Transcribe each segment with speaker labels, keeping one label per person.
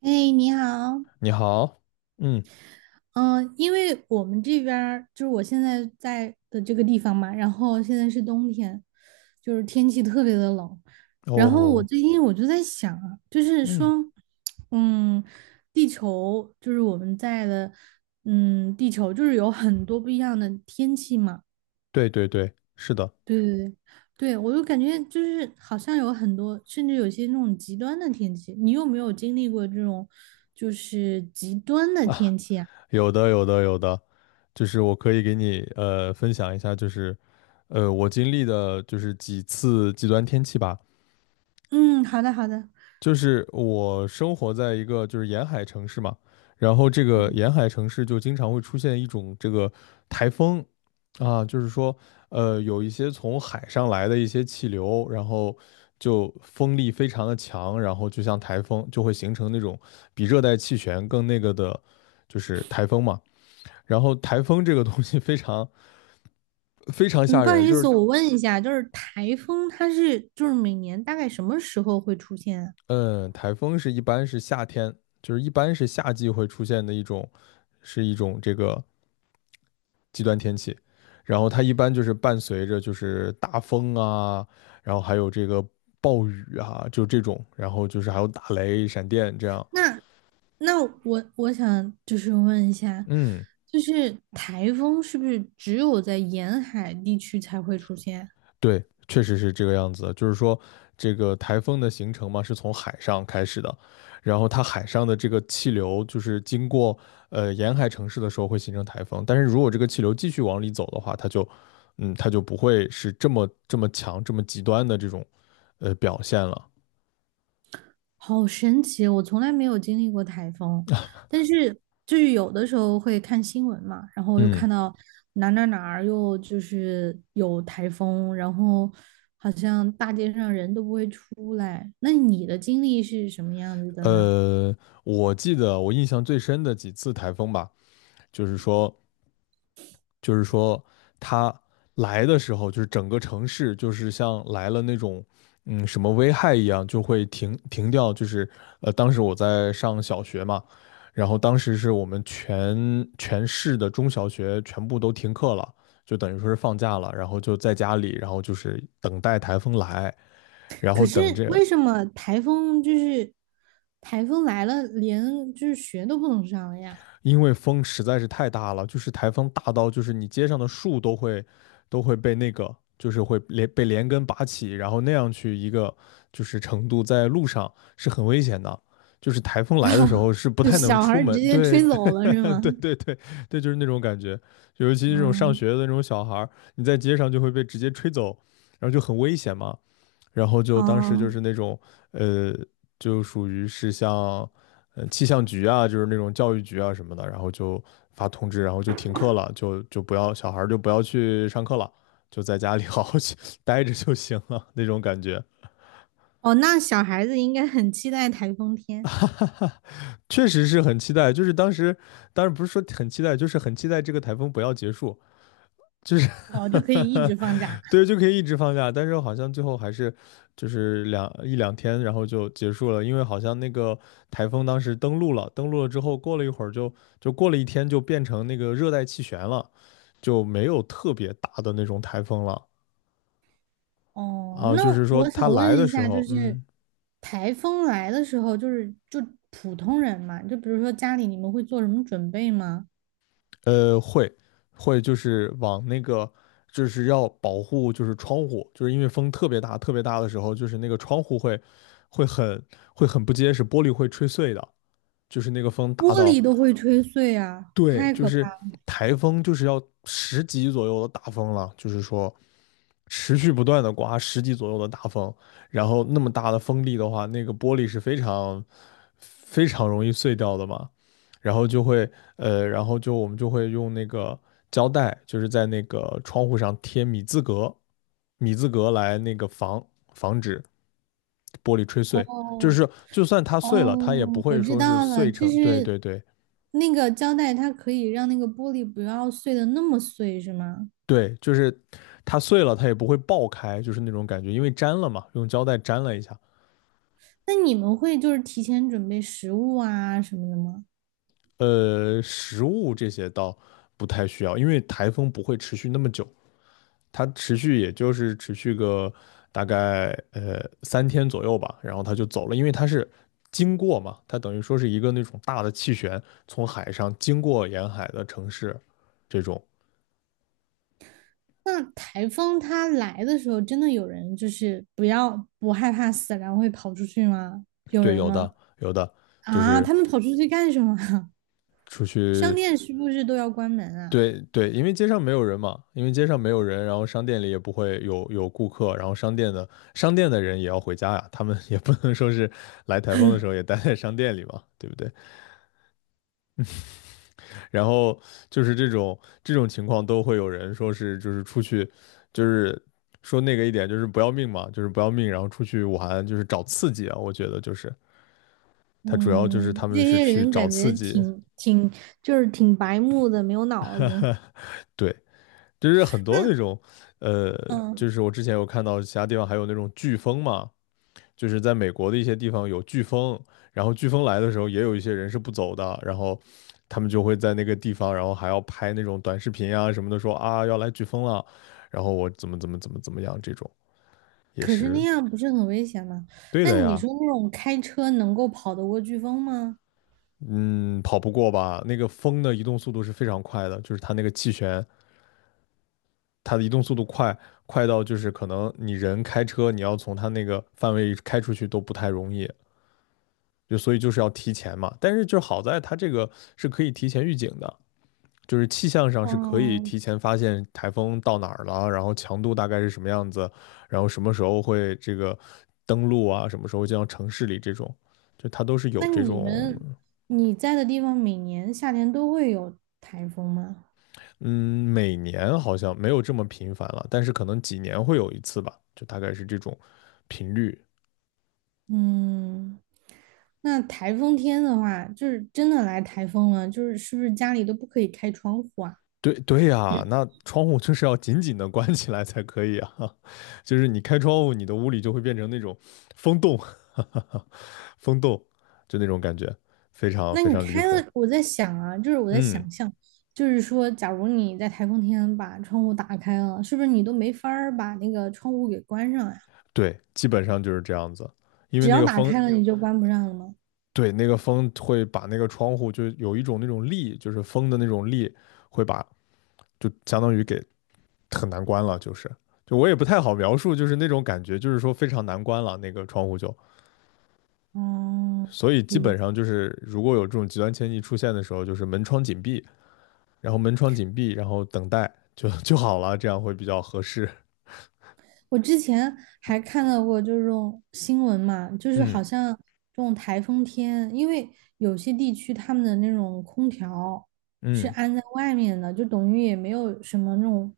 Speaker 1: 哎，你好，
Speaker 2: 你好。嗯。
Speaker 1: 嗯，因为我们这边儿就是我现在在的这个地方嘛，然后现在是冬天，就是天气特别的冷，然后我
Speaker 2: 哦。
Speaker 1: 最近就在想啊，就是
Speaker 2: 嗯。
Speaker 1: 说，嗯，地球就是我们在的，地球就是有很多不一样的天气嘛。
Speaker 2: 对对对，是的。
Speaker 1: 对对对，对我就感觉就是好像有很多，甚至有些那种极端的天气，你有没有经历过这种就是极端的天气啊？
Speaker 2: 有的有的有的。就是我可以给你分享一下，就是我经历的就是几次极端天气吧。
Speaker 1: 嗯，好的好的。
Speaker 2: 就是我生活在一个就是沿海城市嘛，然后这个沿海城市就经常会出现一种这个台风啊。就是说，有一些从海上来的一些气流，然后就风力非常的强，然后就像台风，就会形成那种比热带气旋更那个的，就是台风嘛。然后台风这个东西非常非常
Speaker 1: 嗯，
Speaker 2: 吓
Speaker 1: 不好
Speaker 2: 人。
Speaker 1: 意
Speaker 2: 就
Speaker 1: 思，
Speaker 2: 是
Speaker 1: 我问一下，就是台风它是就是每年大概什么时候会出现啊？
Speaker 2: 嗯，台风是一般是夏天，就是一般是夏季会出现的一种，是一种这个极端天气。然后它一般就是伴随着就是大风啊，然后还有这个暴雨啊，就这种，然后就是还有打雷、闪电这样。
Speaker 1: 那我想就是问一下，
Speaker 2: 嗯，
Speaker 1: 就是台风是不是只有在沿海地区才会出现？
Speaker 2: 对，确实是这个样子。就是说，这个台风的形成嘛，是从海上开始的，然后它海上的这个气流，就是经过沿海城市的时候会形成台风。但是如果这个气流继续往里走的话，它就不会是这么这么强、这么极端的这种表现了。
Speaker 1: 好神奇，我从来没有经历过台风，但是就是有的时候会看新闻嘛，然后又
Speaker 2: 嗯，
Speaker 1: 看到哪儿又就是有台风，然后好像大街上人都不会出来。那你的经历是什么样子的呢？
Speaker 2: 呃，我记得我印象最深的几次台风吧，就是说，就是说他来的时候，就是整个城市就是像来了那种什么危害一样，就会停掉。就是当时我在上小学嘛，然后当时是我们全市的中小学全部都停课了，就等于说是放假了，然后就在家里，然后就是等待台风来，然后
Speaker 1: 可是
Speaker 2: 等这
Speaker 1: 为什么台风就是台风来了，连就是学都不能上了呀？
Speaker 2: 因为风实在是太大了，就是台风大到就是你街上的树都会被那个就是会连根拔起，然后那样去一个就是程度，在路上是很危险的。就是台风来的时候是不
Speaker 1: 就
Speaker 2: 太能
Speaker 1: 小孩
Speaker 2: 出
Speaker 1: 儿直
Speaker 2: 门。
Speaker 1: 接
Speaker 2: 对
Speaker 1: 吹
Speaker 2: 对
Speaker 1: 走了 是
Speaker 2: 对
Speaker 1: 吗？
Speaker 2: 对对对，就是那种感觉。尤其这种上
Speaker 1: 嗯。
Speaker 2: 学的那种小孩儿，你在街上就会被直接吹走，然后就很危险嘛。然后就当时就
Speaker 1: 哦
Speaker 2: 是那种呃，就属于是像气象局啊，就是那种教育局啊什么的，然后就发通知，然后就停课了，就不要小孩儿就不要去上课了，就在家里 好好去 待着就行了那种感觉。
Speaker 1: 哦，那小孩子应该很期待台风天。
Speaker 2: 确实是很期待，就是当时，当然不是说很期待，就是很期待这个台风不要结束。就是
Speaker 1: 哦，就可以一直放假。
Speaker 2: 对，就可以一直放假，但是好像最后还是就是一两天，然后就结束了，因为好像那个台风当时登陆了，登陆了之后过了一会儿就过了一天就变成那个热带气旋了，就没有特别大的那种台风了
Speaker 1: 哦，
Speaker 2: 啊。
Speaker 1: 那
Speaker 2: 就是说
Speaker 1: 我
Speaker 2: 它
Speaker 1: 想问
Speaker 2: 来的
Speaker 1: 一
Speaker 2: 时
Speaker 1: 下，就
Speaker 2: 候，
Speaker 1: 是台风来的时候，就是普通人嘛，就比如说家里你们会做什么准备吗？
Speaker 2: 呃会会就是往那个就是要保护就是窗户，就是因为风特别大特别大的时候，就是那个窗户会很会很不结实，玻璃会吹碎的。就是那个风大
Speaker 1: 玻
Speaker 2: 到，
Speaker 1: 璃都会吹碎啊，
Speaker 2: 对，
Speaker 1: 太
Speaker 2: 就
Speaker 1: 可怕
Speaker 2: 是
Speaker 1: 了。
Speaker 2: 台风就是要十级左右的大风了，就是说持续不断的刮十级左右的大风，然后那么大的风力的话，那个玻璃是非常非常容易碎掉的嘛，然后然后就我们就会用那个胶带，就是在那个窗户上贴米字格来那个防止玻璃吹碎。就
Speaker 1: 哦
Speaker 2: 是就算它碎了，它也不
Speaker 1: 哦，我
Speaker 2: 会
Speaker 1: 知
Speaker 2: 说是
Speaker 1: 道了，
Speaker 2: 碎
Speaker 1: 就
Speaker 2: 成，对
Speaker 1: 是
Speaker 2: 对对。
Speaker 1: 那个胶带，它可以让那个玻璃不要碎的那么碎，是吗？
Speaker 2: 对，就是它碎了，它也不会爆开，就是那种感觉，因为粘了嘛，用胶带粘了一下。
Speaker 1: 那你们会就是提前准备食物啊什么的吗？
Speaker 2: 食物这些倒不太需要，因为台风不会持续那么久，它持续也就是持续个大概3天左右吧，然后它就走了，因为它是经过嘛，它等于说是一个那种大的气旋从海上经过沿海的城市，这种
Speaker 1: 那台风它来的时候，真的有人就是不要不害怕死，然后会跑出去吗？有
Speaker 2: 对。
Speaker 1: 人
Speaker 2: 有的
Speaker 1: 吗？
Speaker 2: 有的。就
Speaker 1: 啊，
Speaker 2: 是
Speaker 1: 他们跑出去干什么啊？
Speaker 2: 出
Speaker 1: 商
Speaker 2: 去。
Speaker 1: 店是不是都要关门啊？
Speaker 2: 对对，因为街上没有人嘛，因为街上没有人，然后商店里也不会有顾客，然后商店的人也要回家呀，他们也不能说是来台风的时候也待在商店里嘛，对不对？然后就是这种情况都会有人说是就是出去，就是说那个一点就是不要命嘛，就是不要命，然后出去玩就是找刺激啊，我觉得就是他主要就是他
Speaker 1: 嗯，
Speaker 2: 们
Speaker 1: 这
Speaker 2: 是
Speaker 1: 些
Speaker 2: 去
Speaker 1: 人
Speaker 2: 找
Speaker 1: 感觉
Speaker 2: 刺激。
Speaker 1: 挺就是挺白目的，没有脑子。
Speaker 2: 对，就是很多那
Speaker 1: 那
Speaker 2: 种。呃，
Speaker 1: 嗯，呃
Speaker 2: 就是我之前有看到其他地方还有那种飓风嘛，就是在美国的一些地方有飓风，然后飓风来的时候也有一些人是不走的，然后他们就会在那个地方，然后还要拍那种短视频啊什么的，说啊要来飓风了，然后我怎么怎么怎么怎么样，这种也
Speaker 1: 可是那
Speaker 2: 是
Speaker 1: 样不是很危险吗？
Speaker 2: 对
Speaker 1: 那
Speaker 2: 的
Speaker 1: 你
Speaker 2: 呀。
Speaker 1: 说那种开车能够跑得过飓风吗？
Speaker 2: 嗯，跑不过吧？那个风的移动速度是非常快的，就是它那个气旋，它的移动速度快，快到就是可能你人开车，你要从它那个范围开出去都不太容易，就所以就是要提前嘛。但是就好在它这个是可以提前预警的，就是气象上是可以
Speaker 1: 哦，
Speaker 2: 提前发现台风到哪儿了，然后强度大概是什么样子，然后什么时候会这个登陆啊，什么时候进到城市里这种，就它都是
Speaker 1: 那
Speaker 2: 有这
Speaker 1: 你
Speaker 2: 种。
Speaker 1: 们你在的地方每年夏天都会有台风吗？
Speaker 2: 嗯，每年好像没有这么频繁了，但是可能几年会有一次吧，就大概是这种频率。
Speaker 1: 嗯，那台风天的话，就是真的来台风了，就是是不是家里都不可以开窗户啊？
Speaker 2: 对对呀，那窗户就是要紧紧的关起来才可以啊。就是你开窗户，你的屋里就会变成那种风洞，风洞，就那种感觉，非常
Speaker 1: 那
Speaker 2: 非
Speaker 1: 你
Speaker 2: 常离
Speaker 1: 开
Speaker 2: 谱。
Speaker 1: 了，我在想啊，就是我在
Speaker 2: 嗯，
Speaker 1: 想象，就是说，假如你在台风天把窗户打开了，是不是你都没法儿把那个窗户给关上呀？
Speaker 2: 对，基本上就是这样子，因为
Speaker 1: 只
Speaker 2: 那
Speaker 1: 要
Speaker 2: 个
Speaker 1: 打
Speaker 2: 风。
Speaker 1: 开了，你就关不上了吗？
Speaker 2: 对，那个风会把那个窗户就有一种那种力，就是风的那种力，会把就相当于给很难关了，就是，就我也不太好描述，就是那种感觉，就是说非常难关了那个窗户就。
Speaker 1: 哦，
Speaker 2: 所以基本上就是如果有这种极端天气出现的时候，就是门窗紧闭，然后门窗紧闭，然后等待就好了，这样会比较合适。
Speaker 1: 我之前还看到过这种新闻嘛，就是好
Speaker 2: 嗯。
Speaker 1: 像这种台风天，因为有些地区他们的那种空调是
Speaker 2: 嗯。
Speaker 1: 安在外面的，就等于也没有什么那种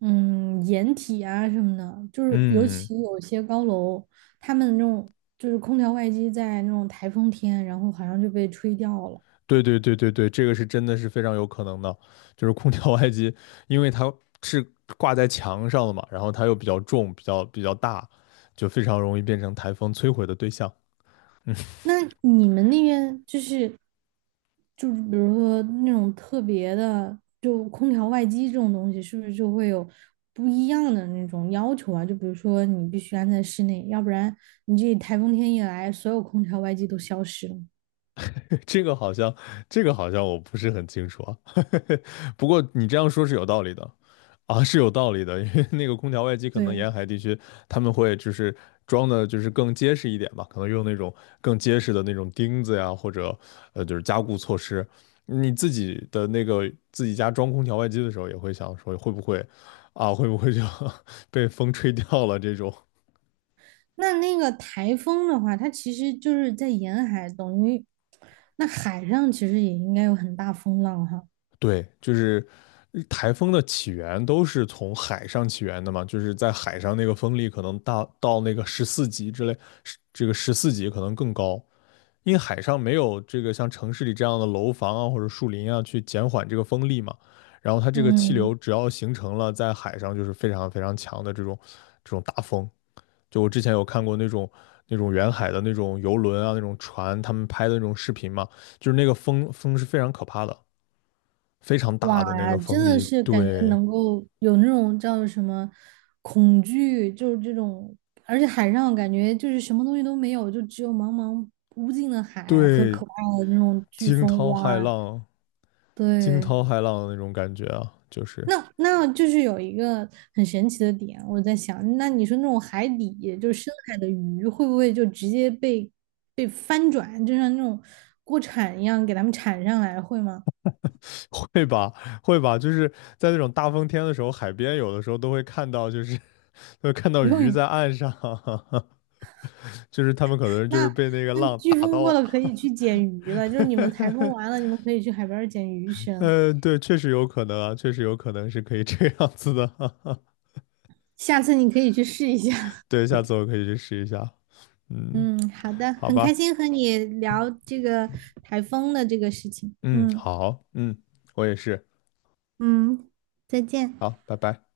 Speaker 1: 掩体啊什么的，就是尤
Speaker 2: 嗯。
Speaker 1: 其有些高楼，他们那种就是空调外机在那种台风天，然后好像就被吹掉了。
Speaker 2: 对对对对对，这个是真的是非常有可能的，就是空调外机，因为它是挂在墙上的嘛，然后它又比较重，比较大，就非常容易变成台风摧毁的对象。
Speaker 1: 那你们那边就是，就是比如说那种特别的，就空调外机这种东西，是不是就会有不一样的那种要求啊？就比如说你必须安在室内，要不然你这台风天一来，所有空调外机都消失了。
Speaker 2: 这个好像，这个好像我不是很清楚啊。不过你这样说是有道理的啊，是有道理的，因为那个空调外机可能
Speaker 1: 对，
Speaker 2: 沿海地区他们会就是装的，就是更结实一点吧，可能用那种更结实的那种钉子呀，或者就是加固措施。你自己的那个自己家装空调外机的时候，也会想说会不会啊，会不会就 被风吹掉了这种。
Speaker 1: 那那个台风的话，它其实就是在沿海，等于那海上其实也应该有很大风浪哈。
Speaker 2: 对，就是台风的起源都是从海上起源的嘛，就是在海上那个风力可能大到那个十四级之类，是这个十四级可能更高，因为海上没有这个像城市里这样的楼房啊或者树林啊去减缓这个风力嘛，然后它这个气流
Speaker 1: 嗯。
Speaker 2: 只要形成了，在海上就是非常非常强的这种大风，就我之前有看过那种。那种远海的那种游轮啊，那种船，他们拍的那种视频嘛，就是那个风是非常可怕的。非常大
Speaker 1: 哇，
Speaker 2: 的那个风
Speaker 1: 真的
Speaker 2: 力。
Speaker 1: 是感觉
Speaker 2: 对
Speaker 1: 能够有那种叫什么恐惧，就是这种，而且海上感觉就是什么东西都没有，就只有茫茫无尽的海和
Speaker 2: 对，
Speaker 1: 可怕的那种飓
Speaker 2: 惊
Speaker 1: 风。
Speaker 2: 涛骇
Speaker 1: 哇，
Speaker 2: 浪、惊
Speaker 1: 对，
Speaker 2: 涛骇浪的那种感觉啊，就是
Speaker 1: 那那就是有一个很神奇的点，我在想，那你说那种海底就是深海的鱼，会不会就直接被被翻转，就像那种锅铲一样给它们铲上来，会吗？
Speaker 2: 会吧，会吧，就是在那种大风天的时候，海边有的时候都会看到，就是 会 看到鱼
Speaker 1: 用
Speaker 2: 在岸上，就是他们可能就
Speaker 1: 那
Speaker 2: 是被那个
Speaker 1: 那
Speaker 2: 浪
Speaker 1: 飓
Speaker 2: 打
Speaker 1: 风过
Speaker 2: 到。
Speaker 1: 了可以去捡鱼了，就是你们台风完了，你们可以去海边儿捡鱼吃。
Speaker 2: 对，确实有可能啊，确实有可能是可以这样子的。
Speaker 1: 下次你可以去试一下。
Speaker 2: 对，下次我可以去试一下。嗯。
Speaker 1: 嗯，好的，
Speaker 2: 好
Speaker 1: 很开
Speaker 2: 吧。
Speaker 1: 心和你聊这个台风的这个事情。
Speaker 2: 嗯，
Speaker 1: 嗯
Speaker 2: 好，嗯，我也是。
Speaker 1: 嗯，再见。
Speaker 2: 好，拜拜。